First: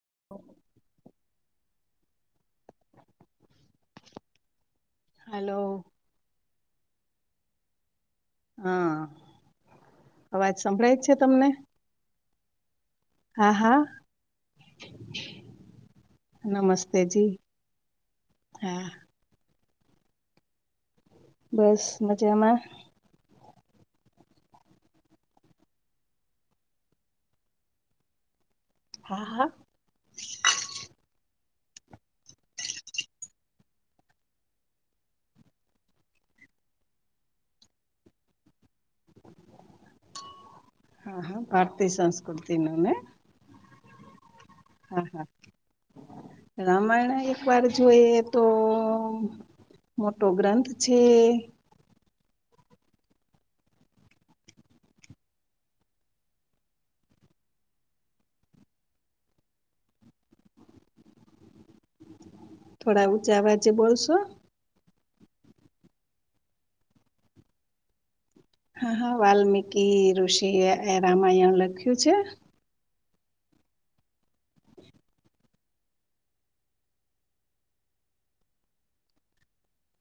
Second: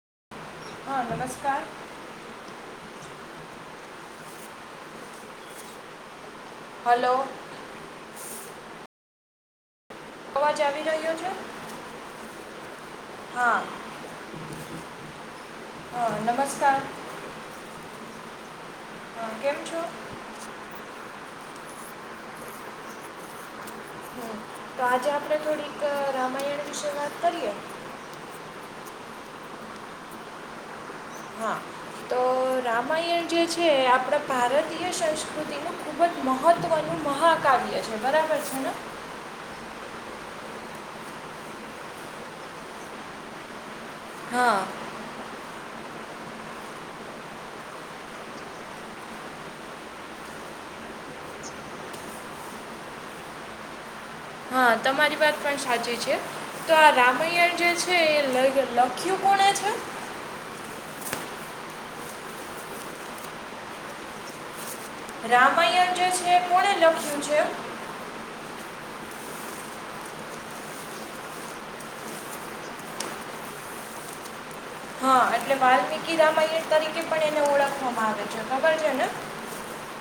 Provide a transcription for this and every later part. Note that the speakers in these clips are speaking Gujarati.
[inaudible] હા નમસ્કાર. હલો. હલો. હા. અવાજ સંભળાય જ છે તમને હા હ નમસ્કાર નમસ્તેજી હા હ કેમ છો? બસ મજામાં. હમ તો આજે આપડે થોડીક રામાયણ વિશે વાત કરીએ. હા હા હા તો રામાયણ જે છે આપણા ભારતીય સંસ્કૃતિનું ખુબ જ મહત્વનું મહાકાવ્ય છે બરાબર છે ને. હા હા ભારતીય સંસ્કૃતિ નુંને હા, હા. રામાયણ એક વાર જોઈ તો મોટો ગ્રંથ છે. હા તમારી વાત પણ સાચી છે તો આ રામયણ જે છે એ લખ્યું કોણે છે? થોડા ઊંચા વાચે બોલશો? રામાયણ જે છે કોને લખ્યું છે? હા હા વાલ્મીિકી ઋષિએ રામાયણ લખ્યું છે. હા એટલે વાલ્મીકી રામાયણ તરીકે પણ એને ઓળખવામાં આવે છે. ખબર છે ને?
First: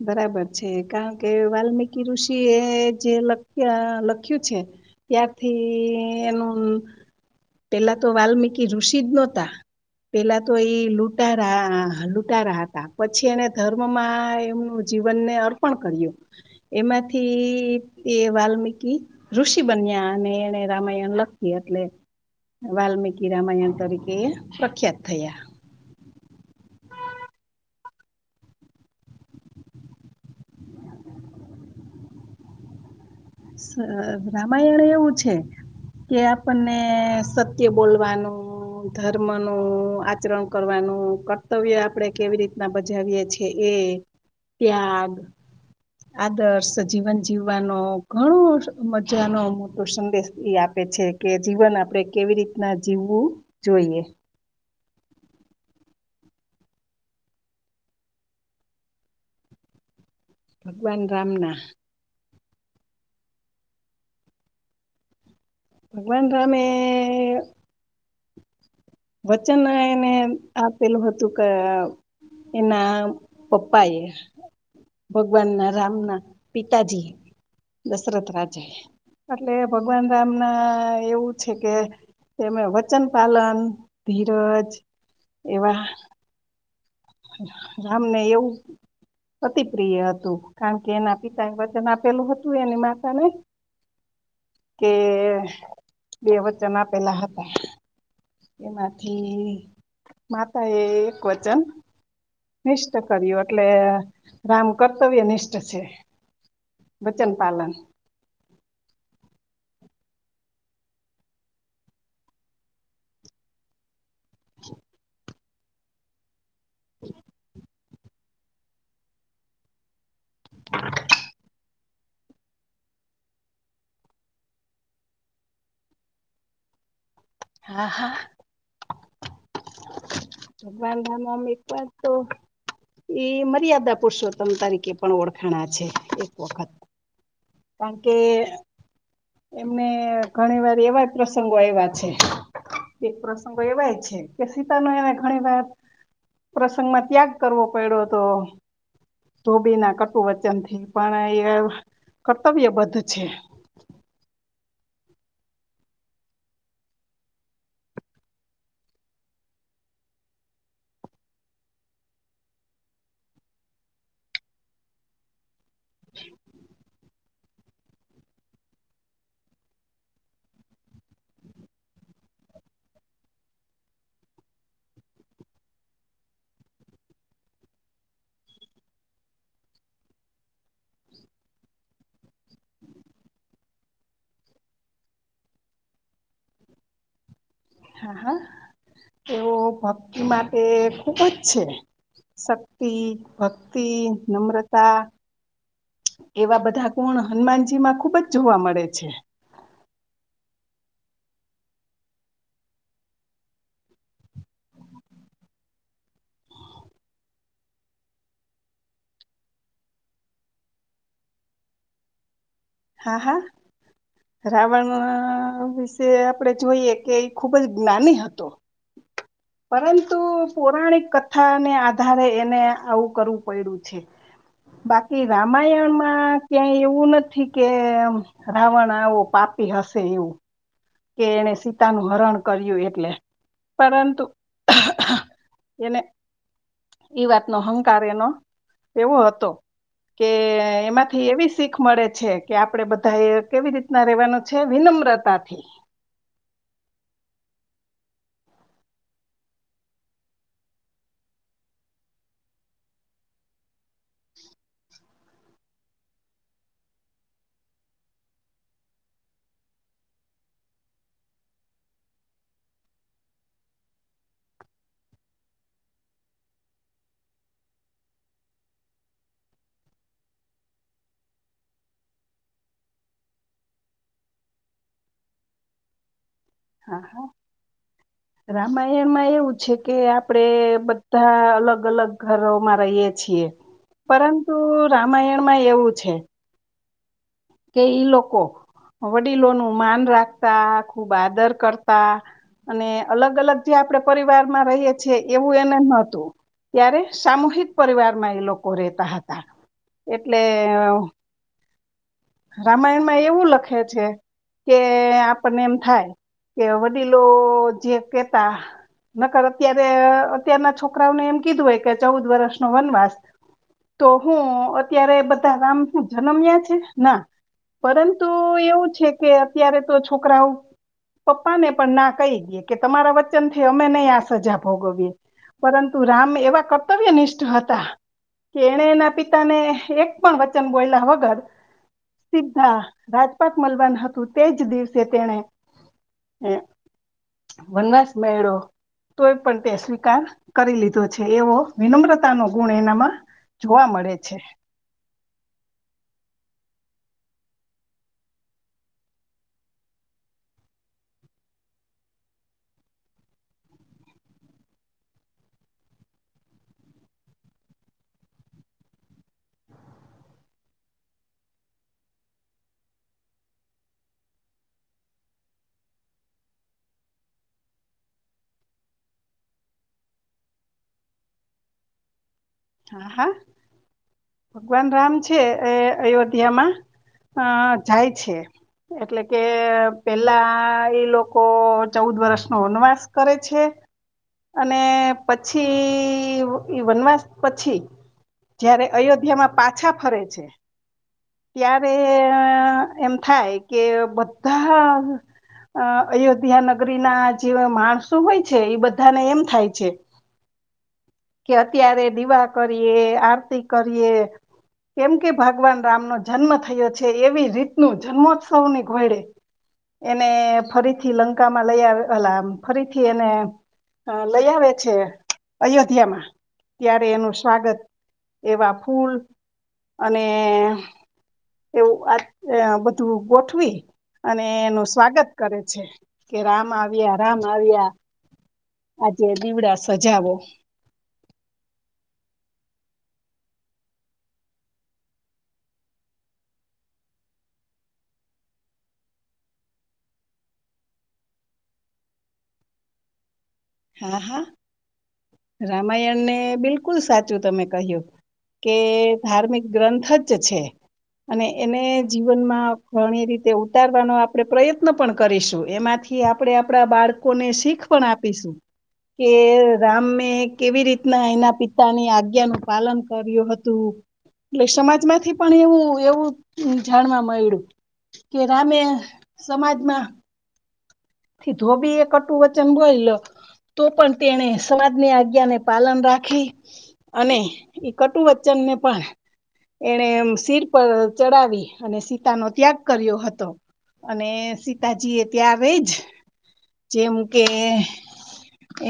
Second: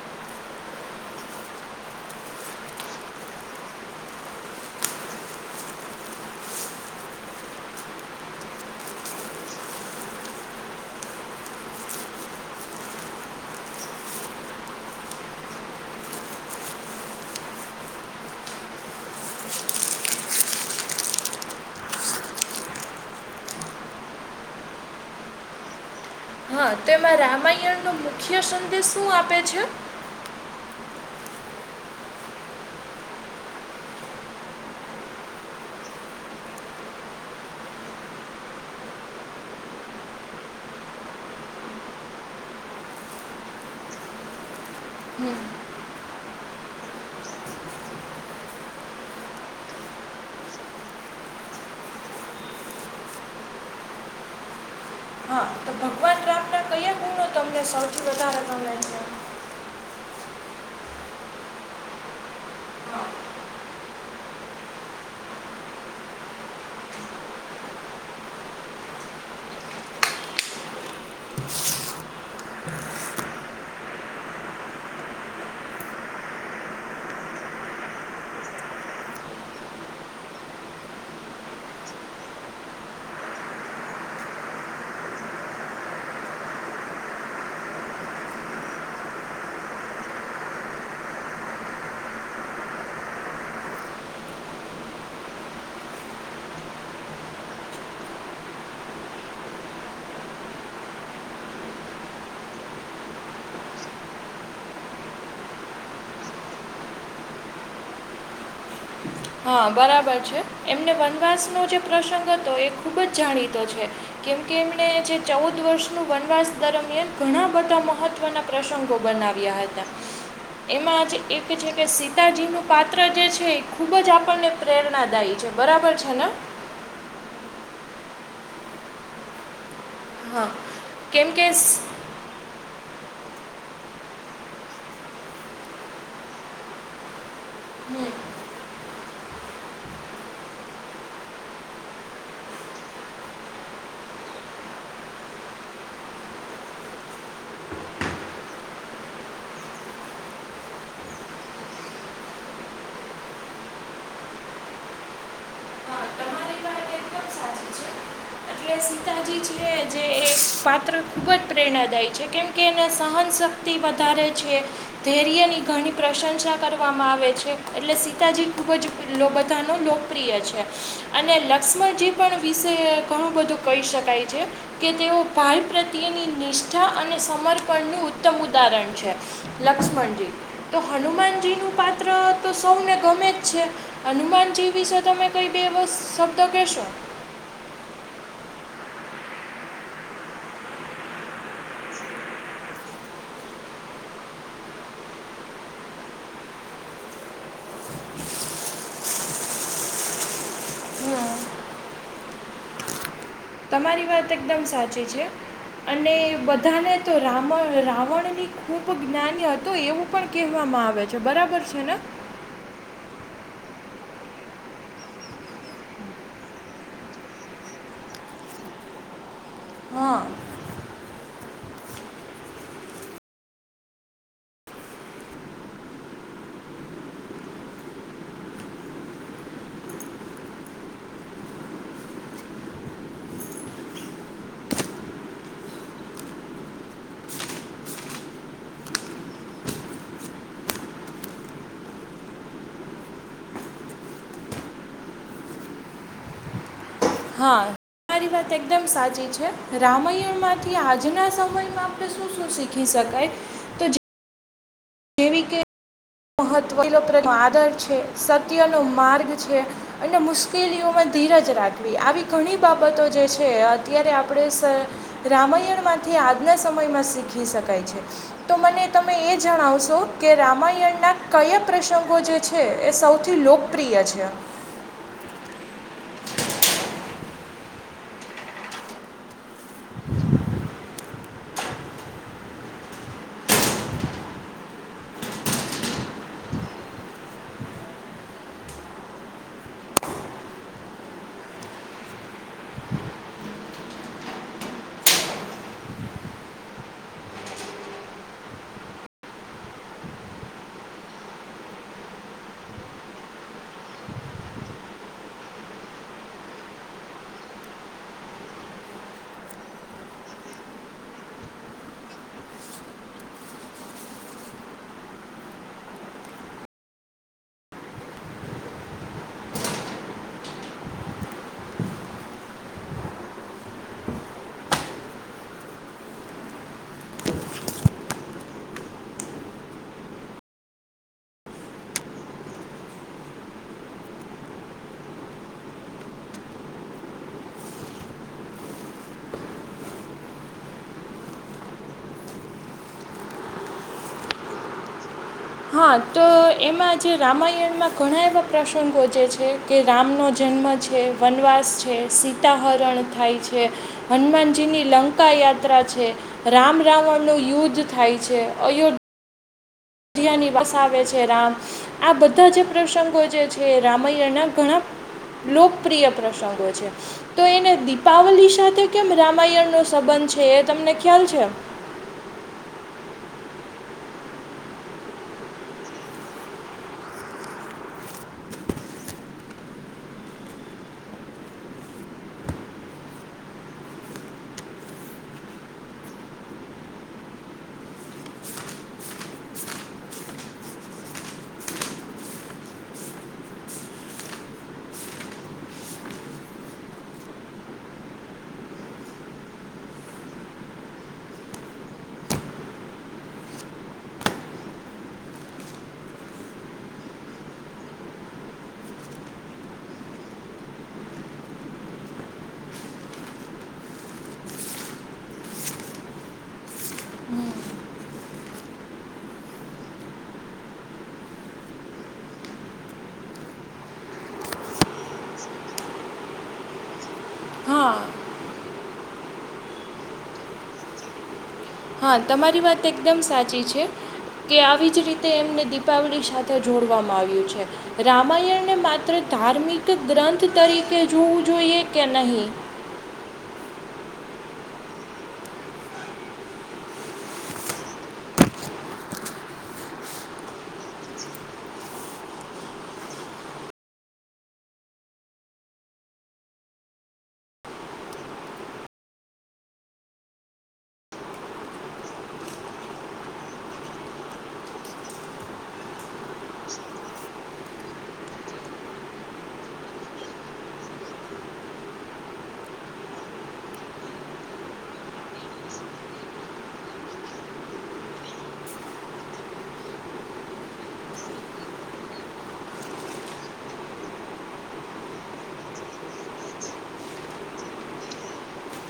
બરાબર છે. કારણ કે વાલ્મિકી ઋષિ એ જે લખ લખ્યું છે ત્યારથી એનું પેલા તો વાલ્મિકી ઋષિ જ નહોતા પેલા તો એઈ લૂટારા લૂટારા હતા પછી એને ધર્મમાં એ જીવનને અર્પણ કર્યું. એમાંથી એ વાલ્મિકી ઋષિ બન્યા અને એને રામાયણ લખ્યું એટલે વાલ્મીિકી રામાયણ તરીકે એ પ્રખ્યાત થયા. હા તો એમાં રામાયણ નો મુખ્ય સંદેશ શું આપે છે? રામાયણ એવું છે કે આપણને સત્ય બોલવાનું, ધર્મનું આચરણ કરવાનું, કર્તવ્ય આપણેે કેવી રીતના બજાવીએ છેએ એ ત્યાગ, આદર્શ જીવન જીવવાનો. ઘણો મજાનો મોટો સંદેશ એ આપે છે કે જીવન આપણે કેવી રીતના જીવવું જોઈએ. હા તો ભગવાન રામના કયા ગુણો તમને સૌથી વધારે ગમે છે. ભગવાન રામના. ભગવાન રામે વચન એને આપેલું હતું કે એના પપ્પા એ ભગવાન ના રામના પિતાજી દશરથ રાજા એટલે ભગવાન રામના એવું છે કે એ વચન પાલન ધીરજ એવા રામને એવું અતિ પ્રિય હતું. કારણ કે એના પિતાને વચન આપેલું હતું એની માતાને કે બે વચન આપેલા હતા. એમાંથી માતા એ એક વચન નિષ્ઠ કર્યું એટલે રામ કર્તવ્ય નિષ્ઠ છે. વચન પાલન. હા બરાબર છે. એમને વનવાસનો જે પ્રસંગ હતો એ ખૂબ જ જાણીતો છે કેમ કે એમને જે ચૌદ વર્ષનું વનવાસ દરમિયાન ઘણા બધા મહત્વના પ્રસંગો બનાવ્યા હતા. એમાંજ એક છે કે સિ તાજીનું પાત્ર જે છે ખૂબ જ આપણને પ્રેરણાદાયી છે. બરાબર છે ને? હા હા. હા ભગવાન કેમ રામનામ કે સ- એકવાર તો એ મર્યાદા પુરુષોત્તમ તરીકે પણ ઓળખાણા છે એક વખત. કારણ કે એમને ઘણી વાર એવા પ્રસંગો આવ્યા છે એક પ્રસંગો એવાય છે કે સીતાનો એને ઘણી વાર પ્રસંગમાં ત્યાગ કરવો પડ્યો હતો. ધોબીના કટુ વચનથી પણ એ કર્તવ્યબદ્ધ છે. હા, તમારી વાત તાજી છે જે એ પાત્ર ખૂબ જ પ્રેરણાદાયી છે. કેમ કે એને સહનશક્તિ વધારે છે. ધૈર્યની ઘણી પ્રશંસા કરવામાં આવે છે. એટલે સીતાજી ખૂબ જ બધાનો લોકપ્રિય છે અને લક્ષ્મણજી પણ વિશે ઘણું બધું કહી શકાય છે કે તેઓ ભાઈ પ્રત્યેની નિષ્ઠા અને સમર્પણ નું ઉત્તમ ઉદાહરણ છે લક્ષ્મણજી તો હનુમાનજી નું પાત્ર તો સૌને ગમે જ છે હનુમાનજી વિશે તમે કઈ બે શબ્દ કેશો. હા હા, એઓ ભક્તિ માટે ખુબ જ છે શક્તિ, ભક્તિ, નમ્રતા એવા બધા ગુણ હનુમાનજી માં ખુબ જ જોવા મળે છે. તમારી વાત એકદમ સાચી છે અને બધાને તો રાવણ રાવણની ખૂબ જ્ઞાની હતું એવું પણ કહેવામાં આવે છે. બરાબર છે ને? હા હા, રાવણ વિશે આપડે જોઈએ કે એ ખુબ જ જ્ઞાની હતો. પરંતુ હા પૌરાણિક કથાને આધારે એને આવું કરવું પડ્યું છે. બાકી રામાયણમાં ક્યાંય એવું નથી કે રાવણ આવો પાપી હશે એવું. કે એને સીતાનું હરણ કર્યું એટલે પરંતુ એને એ વાતનો હંકાર એનો એવો હતો કે એમાંથી એવી શીખ મળે છે કે આપણેે બધા એ કેવી રીતના રહેેવાનું છે વિનમ્રતાથી. હા મારી વાત એકદમ સાચી છે. રામાયણમાંથી આજના સમયમાં આપણે શું શું શીખી શકાય તો જેવી કે મહત્વ [unintelligible] આદર છે, સત્યનો માર્ગ છે અને મુશ્કેલીઓમાં ધીરજ રાખવી આવી ઘણી બાબતો જે છે અત્યારે આપણે રામાયણમાંથી આજના સમયમાં શીખી શકાય છે. તો મને તમે એ જણાવશો કે રામાયણ ના કયા પ્રસંગો જે છે એ સૌથી લોકપ્રિય છે. હા હા, રામાયણમાં એવું છે કે આપડે બધા અલગ અલગ ઘરોમાં રહીએ છીએ. પરંતુ રામાયણમાં એવું છે કે ઈ લોકો વડીલોનું માન રાખતા, ખૂબ આદર કરતા અને અલગ અલગ જે આપણે પરિવારમાં રહીએ છએ એવું એને નોતું. ત્યારે સામૂહિક પરિવારમાં એ લોકો રહેેતા હતા એટલે રામાયણમાં એવું લખે છે કે આપણને એમ થાય કે વડીલો જે કેતા નકર અત્યારે અત્યારના છોકરાઓને એમ કીધું હોય કે ચૌદ વર્ષ નો વનવાસ તો હું અત્યારે બધા રામ નું જન્મ્યા છે. ના, પરંતુ એવું છે કે અત્યારે તો છોકરાઓ પપ્પાને પણ ના કહી દે કે તમારા વચનથી અમે નહી આ સજા ભોગવીએ પરંતુ રામ એવા કર્તવ્યનિષ્ઠ હતા કે એને એના પિતાને એક પણ વચન બોલ્યા વગર સીધા રાજપાત મળલવાન હતું તેજ દિવસે તેને વનવાસ મેળ્યો તોય પણ તે સ્વીકાર કરી લીધો છે. એવો વિનમ્રતા નો ગુણ એનામાં જોવા મળે છે. હા તો એમાં જે રામાયણમાં ઘણા એવા પ્રસંગો જે છે કે રામનો જન્મ છે, વનવાસ છે, સીતાહરણ થાય છે, હનુમાનજીની લંકા યાત્રા છે, રામ રાવણનું યુદ્ધ થાય છે, અયોધ્ય ધ્યા ની વસાવે છે રામ આ બધા જે પ્રસંગો જે છે રામાયણના ઘણા લોકપ્રિય પ્રસંગો છે તો એને દીપાવલી સાથે કેમ રામાયણનો સંબંધ છે એ તમને ખ્યાલ છે. હાં હાં. ભગવાન રામ છે એ અયોધ્યામાં અ જાય છે. એટલે કે પેલા એ લોકો ચૌદ વર્ષ નો વનવાસ કરે છે અને પછી એ વનવાસ પછી જ્યારે અયોધ્યામાં પાછા ફરે છે. ત્યારે એમ થાય કે બધા અ અયોધ્યા નગરી ના જે માણસો હોય છે એ બધાને એમ થાય છે કે અત્યારે દીવા કરીએ, આરતી કરીએ કેમ કે ભગવાન રામનો જન્મ થયો છે એવી રીત ન જન્મોત્સવની ઘોડે એને ફરીથી લંકામાં લઈ આવેલા ફરીથી એને લઈ આવે છે અયોધ્યામાં ત્યારે એનું સ્વાગત એવા ફૂલ અને એવું આ બધું ગોઠવી અને એનું સ્વાગત કરે છે. કે રામ આવ્યા, રામ આવ્યા હા આજે દીવડા સજાવો. હા તમારી વાત એકદમ સાચી છે કે, આવી જ રીતે એમને દીપાવલી સાથે જોડવામાં આવ્યું છે. રામાયણને માત્ર ધાર્મિક ગ્રંથ તરીકે જોવું જોઈએ કે નહીં. હા હા રામાયણને બિલકુલ સાચું તમે કહ્યું કે ધાર્મિક ગ્રંથ જ છે. અને એને જીવનમાં ઘણી રીતે ઉતારવાનો આપણે પ્રયત્ન પણ કરીશું. એમાંથી આપણે આપણા બાળકોને શીખ પણ આપીશું. કે રામે કેવી રીતના એના પિતાની આજ્ઞાનું પાલન કર્યું હતું. એટલે સમાજમાંથી પણ એવું એવું જાણવા મળ્યું, કે રામે સમાજમાંથી ધોબી એ કટું વચન બોલ્યો તો પણ તેણે સમાજની આજ્ઞાને પાલન રાખી અને એ કટુવચનને પણ એણે શિર પર ચડાવી અને સીતાનો ત્યાગ કર્યો હતો. અને સીતાજી એ ત્યાં આવે જ જેમ કે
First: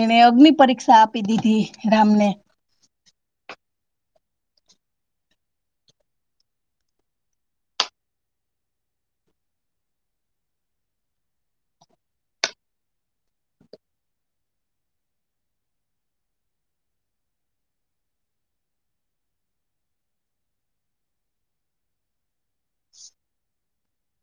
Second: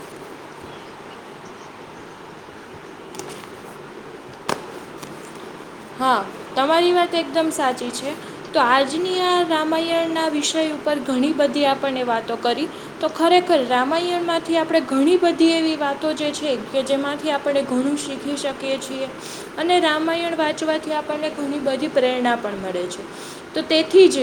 એને અગ્નિ પરીક્ષા આપી દીધી રામને. હા તમારી વાત એકદમ સાચી છે. તો આજની આ રામાયણના વિષય ઉપર ઘણી બધી આપણને વાતો કરી. તો ખરેખર રામાયણ માંથી આપણે ઘણી બધી એવી વાતો જે છે, કે જેમાંથી આપણે ઘણું શીખી શકીએ છીએ, અને રામાયણ વાત ચવાથી આપણને ઘણી બધી પ્રેરણા પણ મળે છે. તો તેથી જ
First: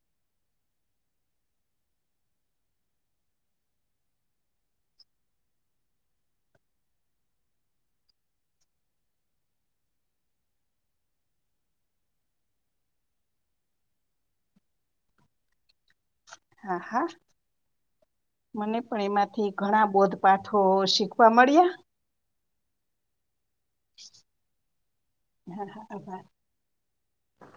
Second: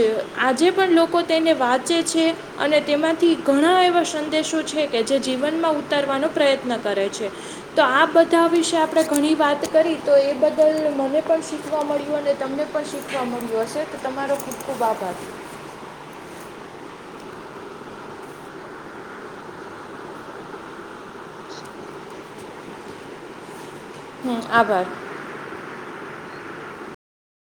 આજે પણ લોકો તેને વાંચે છે. અને તેમાંથી ઘણા એવા સંદેશો છે, કે જે જીવનમાં ઉતારવાનો પ્રયત્ન કરે છે. તો આ બધા વિશે આપણે ઘણી વાત કરી તો એ બદલ મને પણ શીખવા મળ્યું અને તમને પણ શીખવા મળ્યું હશે તો તમારો ખૂબ ખુબ આભાર. હા હા મને પણ એમાંથી ઘણા બોદ્ધપાઠો શીખવા મળ્યા. હમ આભાર હા હા આભાર.